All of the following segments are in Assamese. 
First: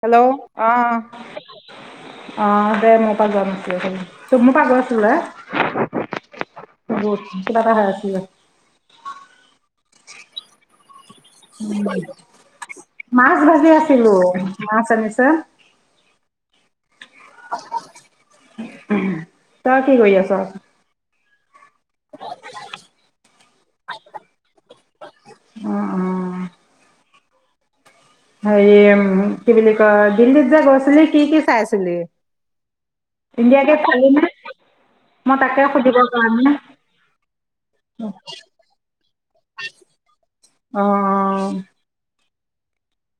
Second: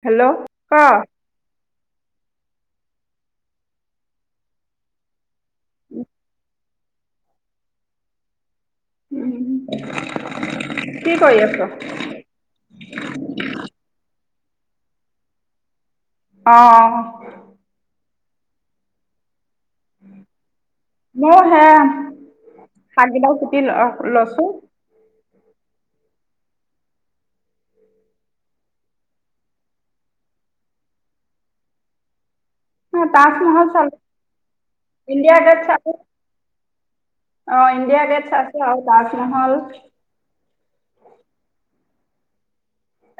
হেল্ল' অহ অ দে মোৰ পৰা যোৱা নাছিলে ছাগে মোৰ পৰা গৈছিলে। উম [unintelligible] গুদ কিবা এটা হৈ আছিলে। উম মাছ ভাজি আছিলো মাছ আনিছে অহ অহ তই কি কৰি আছ ম‌ইয়ো সে শাক কেইডাল কুটি ল লৈছো উ উ হে কি বুলি ক দিল্লীত যে গৈছিলি কি কি চাই আছিলি? তাজমহল চালো মই ইণ্ডিয়া গেট তাকে চালো সুধিব কাৰণে আহ ইণ্ডিয়া গেট চাইছো আৰু তাজমহল। অ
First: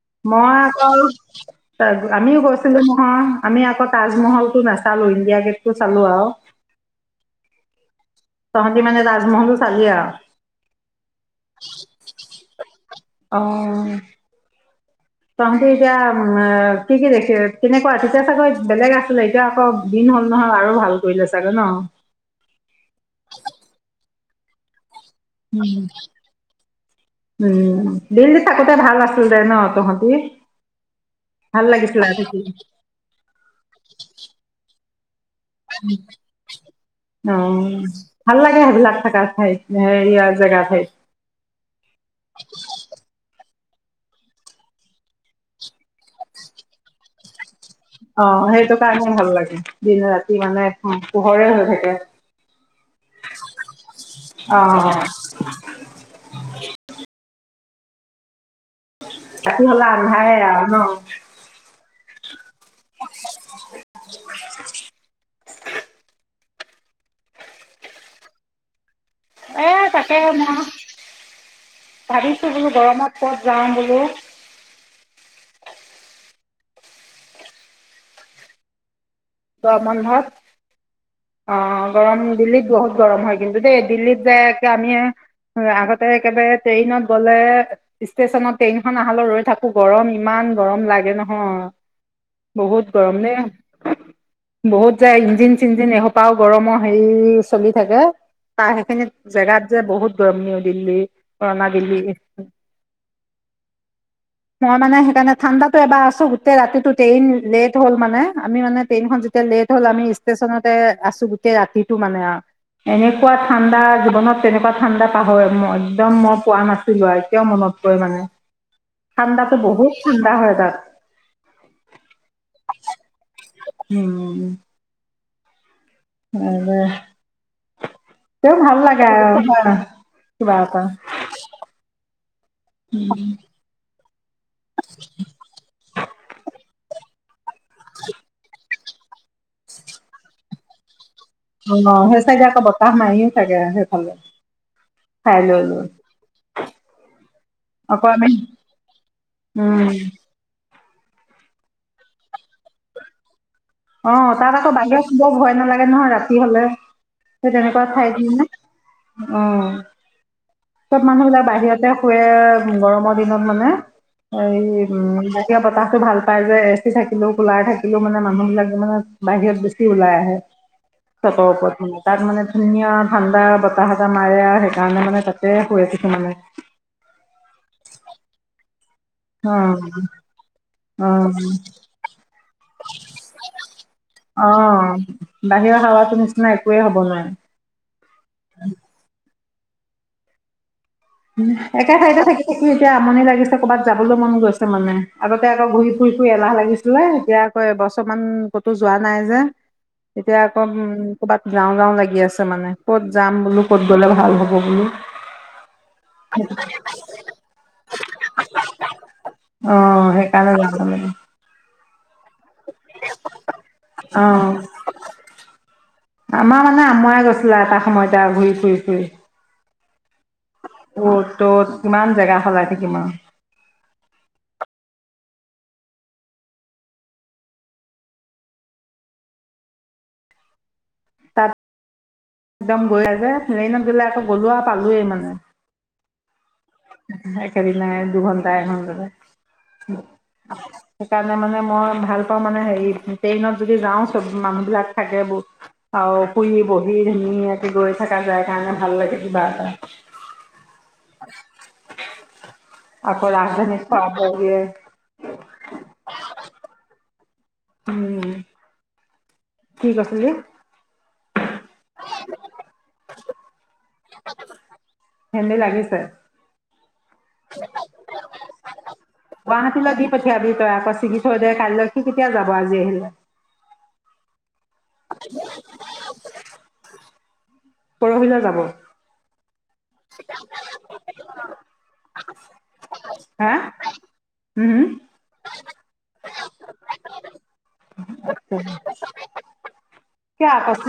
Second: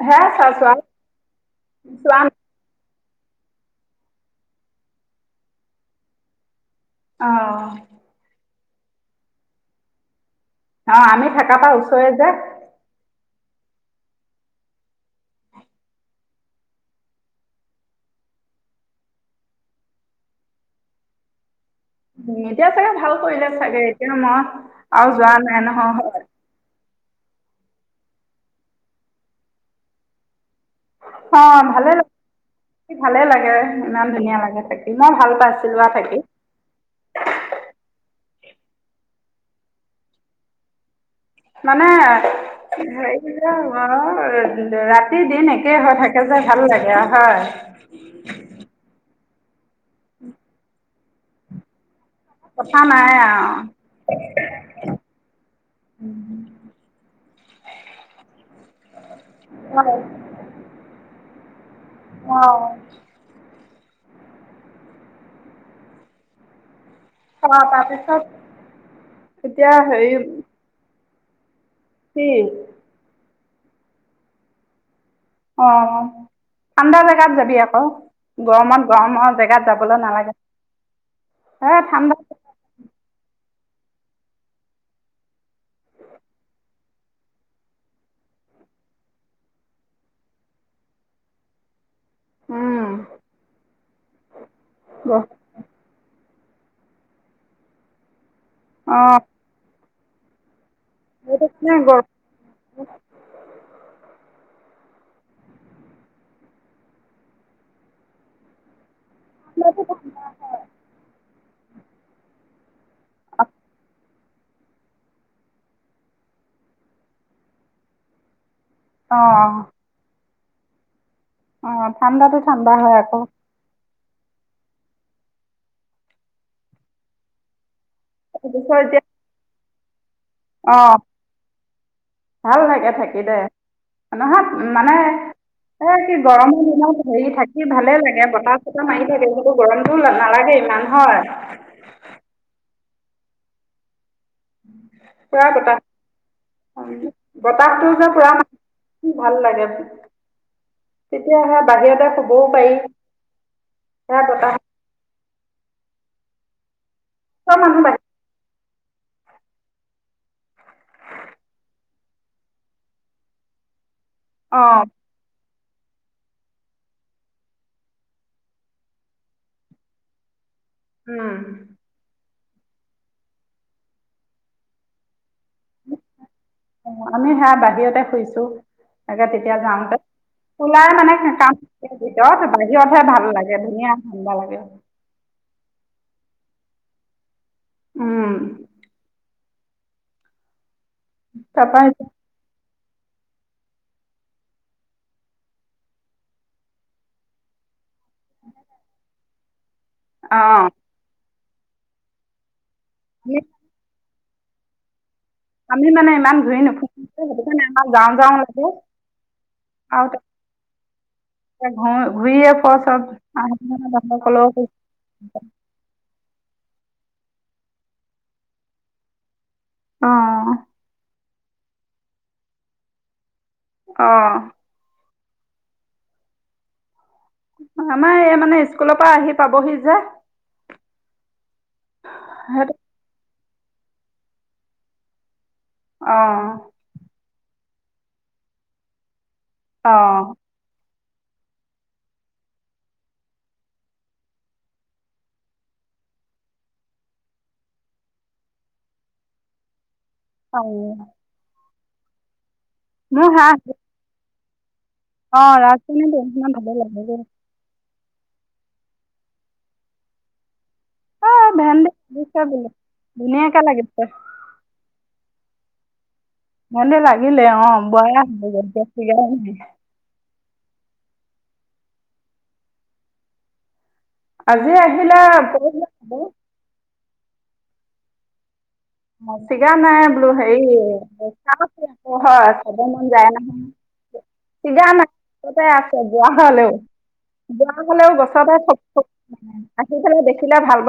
হে মই চাইছো আৰু অকল চোৱা আমিও গৈছিলো ম। অ আমি আকৌ তাজমহলটো নাচালো ইণ্ডিয়া গেটটো চালো আৰু। অহ তহতি মানে তাজমহল চালি আ। অ আমি থকাপা ওচৰে যে। অ তহতি এতিয়া কি কি দেখিলি কেনেকুৱা এতিয়া চাগৈ বেলেগ আছিলে এতিয়া আকৌ দিন হল নহয় আৰু ভাল কৰিলে চাগৈ ন। কিনোম। আৰু যোৱা নাই ন উম। হয়। দিল্লীত থাকোতে ভাল আছিলে ন তহতি। অ ভালে লাগে ভালে লাগে ইমান ধুনীয়া লাগে তাকে। ইমান ভাল। পাইছিলো আৰু থাকি অ ভাল লাগে সেইবিলাক থাকাত। হয় ইয় জগাত হয়। মানে। অ ৰাতি দিন একে হৈ থাকে যে ভাল লাগে হয়। অ সেইটো কাৰণে ভাল লাগে দিন ৰাতি মানে পোহৰে হৈ থাকে। কথা নাই অ আৰু। উ ৰাতি হ'লে আন্ধাৰ এ আৰু ন। অ [inaudible] [unintelligible] অ তাৰপিছত? এ এতিয়া হেৰি তাকে সে মই। কি ভাবিছো বোলো গৰমত। ক'ত যাওঁ বোলো। অ ঠাণ্ডা জেগাত যাবি আকৌ গৰমত গৰমত। গৰম বন্ধত অ এ ঠাণ্ডা গৰম দিল্লীত বহুত গৰম হয়। কিন্তু দেই দিল্লীত যাই আমি আগতে একেবাৰে ট্ৰেইনত গ'লে ষ্টেশচনত ট্ৰেইনখন অহালৈ ৰৈ থাকো গৰম ইমান গৰম লাগে নহয়। উম বহুত গৰম নে। বহুত যায় ইঞ্জিন চঞ্জিন এসপ। পাওঁ গৰমৰ হেৰি চলি থাকে। তা সেইখিনি অ জেগাত যে বহুত। গৰম নিও দিল্লী সেইটো পুৰণা কাৰণে দিল্লী মই মানে সেইকাৰণে ঠাণ্ডাতটো এবাৰ আছোঁ গোটেই ৰাতিটো ট্ৰেইন লেট হ'ল মানে আমি মানে। ট্ৰেইনখন যেতিয়া লেট হ'ল গৰমটো আমি ষ্টেচনতে আছোঁ। গোটেই গোতে ৰাতিটো মানে অ। এনেকুৱা ঠাণ্ডা জীৱনত। তেনেকুৱা ঠাণ্ডা পাহৰো মই একদম মই পোৱা নাছিলোঁ ।আৰু এতিয়াও মনত পৰে মানে। অ ঠাণ্ডাটো বহুত ঠাণ্ডা হয়। তাত অ ঠাণ্ডাতো ঠাণ্ডা হয় আকৌ। উম আ বা তেওঁ তাৰপিছত ভাল এতিয়া লাগে আও অ ভাল লাগে থাকি দে নহাত মানে এই কি গৰমসমুহ [inaudible] দেখি ভালে লাগে বতাহ। বতাহ মাৰি থাকে সেইটো গৰমটো নালাগে ইমান হয়। অ সঁচাকে আক বত। তাহ মাৰিও থাকে সেইফালে। চাই পুৰা লৈ লৈ বতাহ, বতাহটো আকৌ যে আমি পুৰা মাৰ ভাল লাগে মো উম তেতিয়া হে বাহিৰতে শুবওঁ পাৰি। অ সেয়া বতাহ তাত আকৌ বাহিৰত। বৰ ভয় নালাগে নহয় ৰাতি হ'লে। চব তই মানুহ তেনেকুৱা বাহিৰ খাই দিও নে অহ চব মানুহ যে বাহিৰতে শুৱে গৰমৰ দিনত মানে। অঁ অহ উম এতিয়া বতাহটো ভাল পায় যে এ চি থাকিলেও কোলাৰ থাকিলেও মানে মানুহবিলাক যে মানে বাহিৰত বেছি ওলাই আহে। চতৰ ওপৰত তাত মানে - ধুনীয়া ঠাণ্ডা বতাহ এটা মাৰে আৰু সেইকাৰণে মানে তাত। এ হে এচি মানে। অ আমি সেয়া বাহিৰতে শুইছোঁ। তাকে অ তেতিয়া যাওঁতে ওলাই অ মানে কাম ভিতৰত বাহিৰতহে ভাল লাগে ধুনীয়া ঠাণ্ডা অ লাগে। একোয়ে হ'ব নোৱাৰে। উম তাৰপৰা একে ঠাইতে থাকে। কি এতিয়া আমনি লাগিছে কৰ'বাত যাবলৈ মন গৈছে মানে আগতে আকৌ ঘূৰি ফুৰি ফুৰি এলাহ লাগিছিলে এতিয়া আকৌ এবছৰমানান ক'তো যোৱা নাই যে। এতিয়া অঁ আকৌ উম। ক'ৰবাত যাওঁ যাওঁ লাগি আছে মানে। ক'ত যাম আমি বল ক'ত গ'লে ভাল। ভাল হ'ব বোলো। আমি মানে ইমান ঘূৰি নুফুৰো সেইটো কাৰণে আমাৰ যাও যাওঁ লাগে অ আৰু সেইকাৰণে যাব লাগে ঘৰ। বি পচ অ কল আমাৰ মানে আময় গৈছিলে এটা সময়তে ঘূৰি ফুৰি ফুৰি। অ অ ত তত' কিমান জেগা সলাই থাকিম আৰু। আহ আমাৰ এই মানে স্কুলৰ পৰা আহি পাবহি যে। তাত সেইটো একদম গৈ আছে। ট্ৰেইনত গ'লে আকৌ গ'লোৱা পালোয়েই মানে। অ উম নাইট। খেলে নাই দুঘণ্টা এঘণ্টাতে। উ অঁ সেইকাৰণে মানে মই ভাল পাওঁ মানে হেৰি ট্ৰেইনত যদি যাওঁ চব মানুহবিলাক থাকে আৰু ফুৰি বহি ধুনীয়াকৈ গৈ থকা যায় কাৰণে ভাল লাগে কিবা এটা। অ [inaudible] আকৌ ৰাজধানী পাওঁতে? ইয়ে। অ ৰাজথানি তেৰেন খন থাকিব লাগিব দেহ। উম কি কৈছিলি? অ ভেন দে বা বোলে ধুনীয়াকে লাগে। ত ভেন্দি লাগিছে? ভেন্দি লাগে। লাগিলে অ বোৱাৰ আহা নি। গুৱাহাটীলৈ দি পঠিয়াবি তই আকৌ চিকিৎসয় দে কাইলৈ সি কেতিয়া যাবি আজি আহিলে। আজি আহিলা পাৰিলে হলে পৰহিলৈ যাব। চিগা নাই বলো হেৰি হয় চাবৰ মন যায় হা নহয় উম হম চিগা নাইছতে আছে বোৱা হলেও বোৱা হলেও গছতে আহি পেলাই কিয় দেখিলে আকৌ ভাল প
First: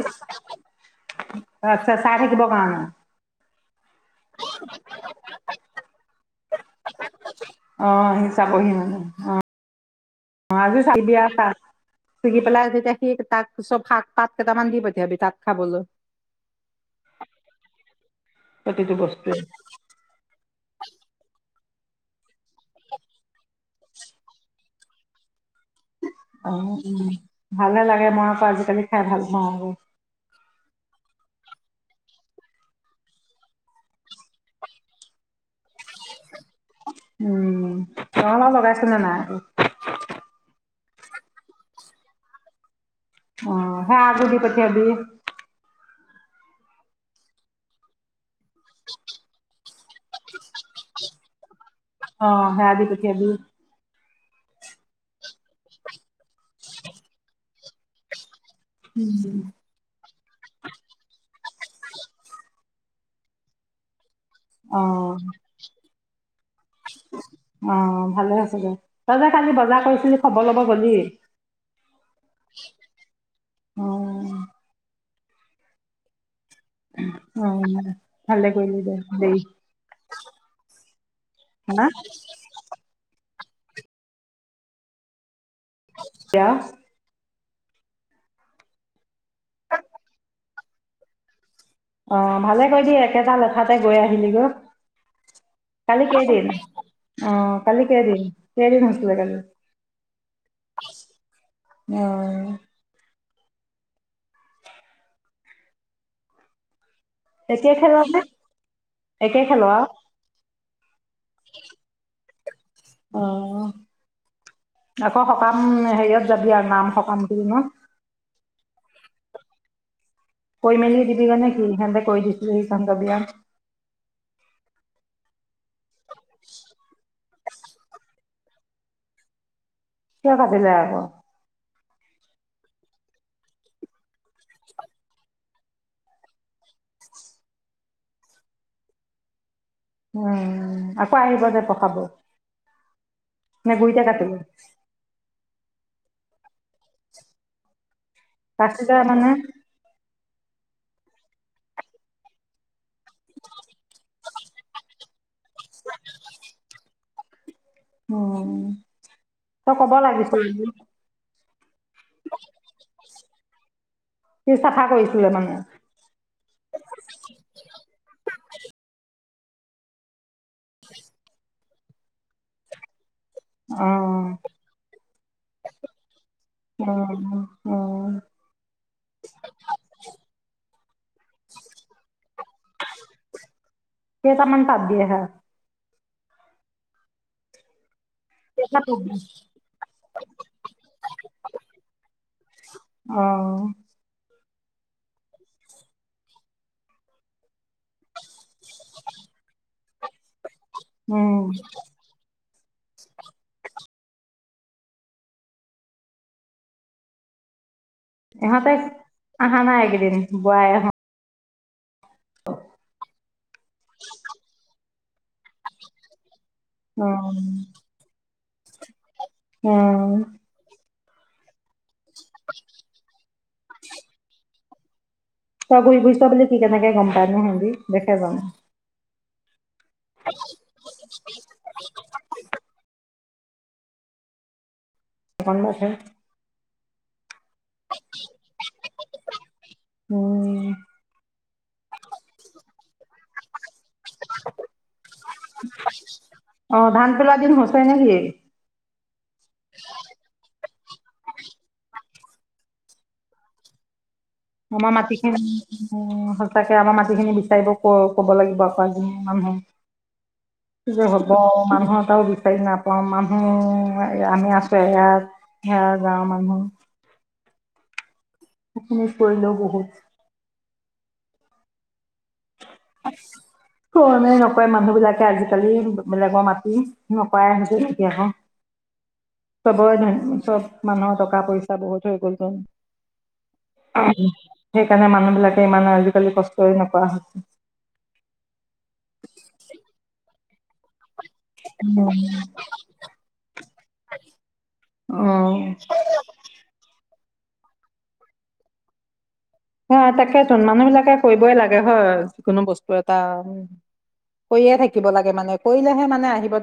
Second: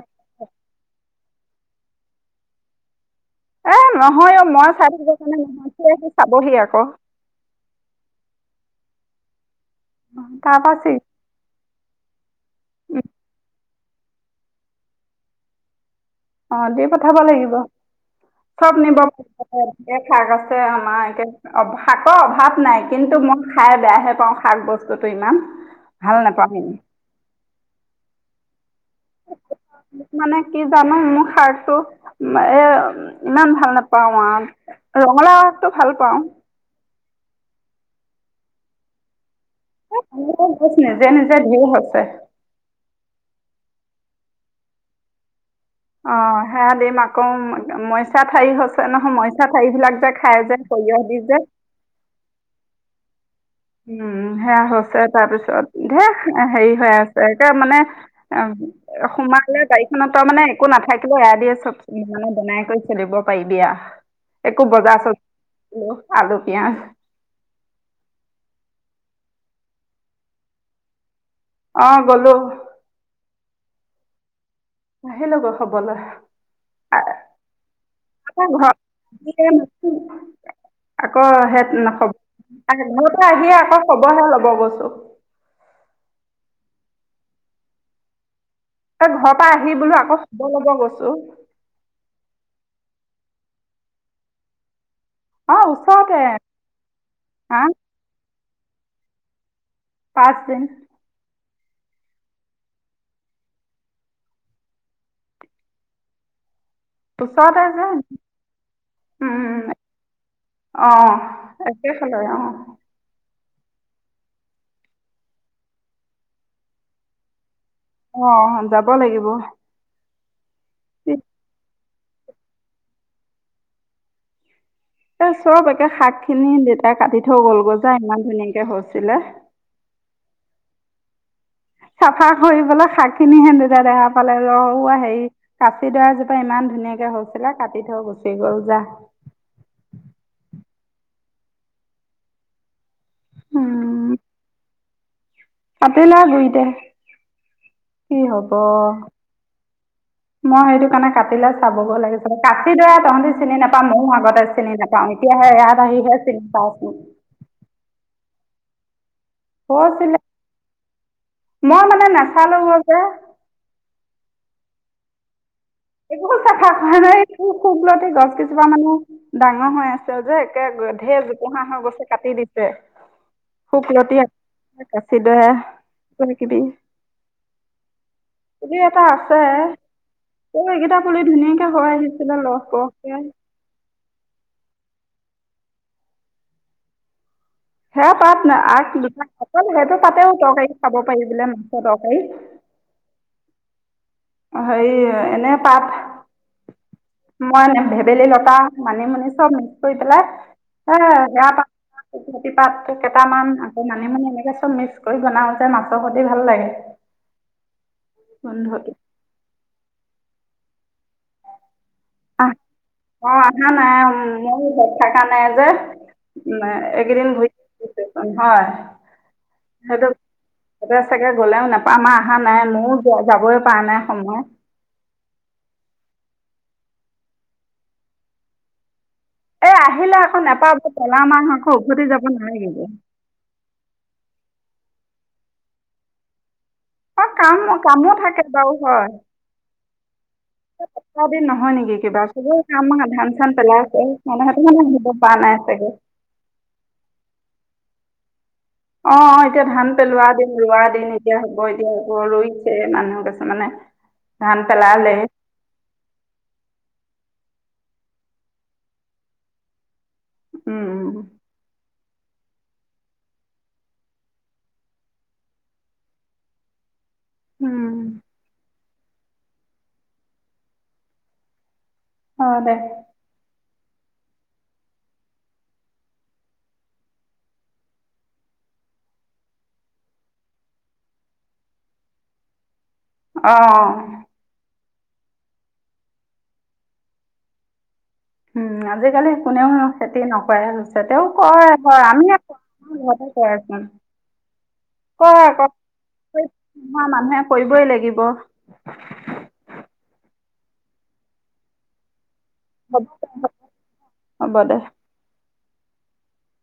তই চাই থাকিব কাৰণে এ নহয় অ মই চাই থাকিব কাৰণে নহয়। হেঁতি চাবহি আক হ আজি চাম দিয়া। ছিগি পেলাই যেতিয়া সি তাক চব শাক পাত কেইটামান দি পঠিয়াবি তাত খাবলৈ অ দি পঠাব লাগিব চব প্ৰতিটো নিব বস্তুৱে পাৰিব শাক আছে বাৰিতে আমাৰ এতিয়া। অ শাকৰ অভাৱ নাই কিন্তু মই খাই বেয়াহে পাওঁ শাক বস্তুটো ইমান। ভাল অ নাপাওঁ উ ভালে লাগে মই আকৌ আজিকালি খাই ভাল পাওঁ। মানে কি জানো মোৰ শাকটো এ ইমান ভাল নোপাও আৰু ৰঙালাউ আগটো ভাল পাওঁ। উম ৰঙালাউ লগাই ছিলে নাই। এ ৰঙালাও গছ নিজে নিজে ধেই হৈছে। অ সেয়া এজুপি দি পঠীয়াবি অ সেয়া দিম আকৌ মইচাত ঠাৰি আ হৈছে নহয় মইচা ঠাৰি বিলাক যে খাই যে সৰিয়হ দি যে অ সেয়া দি পঠিয়াবি উম সেয়া হৈছে তাৰপিছত দে হেৰি হৈ আছে একে মানে। অ সোমালে বাৰিখনত তাৰ মানে একো নাথাকিলে এয়া দি আছে। চব মানে বনাই কৰি চলিব পাৰিবি একো অ বজাৰ চজা আলু পিয়াজ অ ভালে আছে দে তই যে কালি বজাৰ কৰিছিলি খবৰ ল'ব গলি আহ গ'লো উম আহিলো গৈ খবৰ লৈ অ ভালে ঘ কৰিলি দে দেই আকৌ হ নখব ঘ [unintelligible] আহিয়ে আকৌ খবৰটো ল'ব গৈছো। ক [unintelligible] ত ঘৰৰ পৰা আহি বোলো আকৌ খবলব গৈছো অ ভালে কৰিছ দে একেটা লেঠাতে গৈ আহিলি গৈ অঁ কালি ওচৰতে কেইদিন অ হা কালি কেইদিনন কেইদিন হৈছিলে কালি পাঁচ দিন অ ওচৰতে একে যে খেলৰ নে একে খেলৰ অ অ একেই খেলৰ অ অ আকৌ সকাম হেৰিয়ত যাবি আৰু নাম সকাম ন অ যাব লাগিব। কৈ মেলি দিবিগে নেকি? কৰি দিছিলেহি চন্দ্ৰ বিয়াত আ [inaudible] চব একে শাক খিনি দেতা কাটি গ'লগৈ যা ইমান ধুনীয়াকে হৈছিলে। কি কাটিলে আকৌ চাফা কৰিবলৈ শাক খিনি হেন্দতা দিয়া ফালে ৰুৱা হেৰি কাঁচিদৈয়া জোপা ইমান ধুনীয়াকে হৈছিলে কাটি থৈ গুচি গল যা উম আকৌ আহিব যে পোখাব নে গুৰিতে কাটিলে কাটিলে গুৰিতে কি হব কাটিলে মানে মই সেইটো কাৰণে কাটিলে চাবগৈ লাগিছিল কাঁচিদৈয়া তাহাঁতি চিনি নাপায় ।ময়ো আগতে চিনি নাপাওঁ এতিয়াহে ইয়াত আহিহে চিনি পাওঁচোন উম তই কব কৈছিলে লাগিছ । মই মানে নাচালো গৈ যে সি চাফা কৰিছিলে মানে। একোটো চাফা কৰা নাই সুখলতি গছ কেইজোপা মানে । ডাঙৰ হৈ আছে যে ধেৰ জোপোহা হৈ গৈছে কাটি দিছে। শুকলতি অ' কাঁচিঁদৈযা কিবা কিবি অ' অ' দুই এটা আছে। অ এইকেইটা পুলি ধুনীয়াকে হৈ আহিছিলে লহপহকে ল দিয় হ [unintelligible] সেয়া পাত নাই কেইটা আগ পাত দু দিয়ে? অকল সেইটো পাতেও তৰকাৰী খাব পাৰি বোলে মাংসৰ তৰকাৰী অ' হেৰি এনে পাত মই এ ভেবেলী লতা মানিমুনি চব মিক্স কৰি পেলাই হয় উম, হয় পাত কেইটামান আকৌ মানিমুনি এনেকে চব মিক্স কৰি বনাও যে মাছৰ সতে ভাল লাগে ইহঁতে গোন্ধটো আহা নাই এই কেইদিন বয় অ অ আহা নাই ব এটা নাই যে নাই একেদিন ঘূৰি উম, ফুৰিছে চোন হয়। অহ। ততে চাগে গলাও নাপায়। আমাৰ অহা নাই ময়ো যাবই পৰা নাই সময়। ত বি বুজিছ বুলি কি কেনেকে গম পাই নো সিন্দি দেখে যাাম। এ আহিলে আকৌ নেপাৰ কলা মাহ আকৌ উভতি যাব নালাগিব। দোকানছে। অ কাম কামো থাকে বাৰু হয় উম, ক দিন নহয় নেকি কিবা চব কাম সাধ। চ পালাই। মানহঁতে মানে আহিব পৰা নাই চাগে। অ', ধান পেলোৱা দিন হৈছে [unintelligible] অ অ এতিয়া ধান পেলোৱা দিন ৰোৱা দিন এতিয়া হ'ব এতিয়া আকব ৰৈ। স মানহ কছে মানে। আমাৰ মাটি খিনি সঁচাকে আমাৰ মাটিখিনি। চাই ক ক'ব লাগিব আকৌ এজনীয়া মানুহে। উম কিযে উম হ'ব মানুহৰ এ তটাও বি। সেইদি নাপওঁ মানুহ আমি আছো ইয়াত গাঁৱৰ মানুহ। উম। সেইখিনি কৰিলো বহুত। অ দে। কণে নকৰে মানুহ বিলাকে আজিকালি বেলেগৰ মাটি নকৰাই হৈছে এতিয়া আকৌ চবৰে ধ চব মানুহৰ টকা পইচা বহুত হৈ গল যে। অহ। সেইকাৰণে মানুহ বিলাকে ইমান আজিকালি কষ্টই নকৰা হৈছে। উম আজিকালি কোনেও খেতি নহ। কৰালো। তেতেওঁ কয় হয় আমি ঘতে কয়চোন। ক ক মাত। নহয় কৰিবই লাগিব। হ তাকেতোন মানুহ বিলাকে কৰিবই লাগে হয়। কোনো বস্তু হ'ব এটা দে হ'ব কৈয়ে দে থাকিব লাগে মানে। কৰিলেহে মানে আহিব।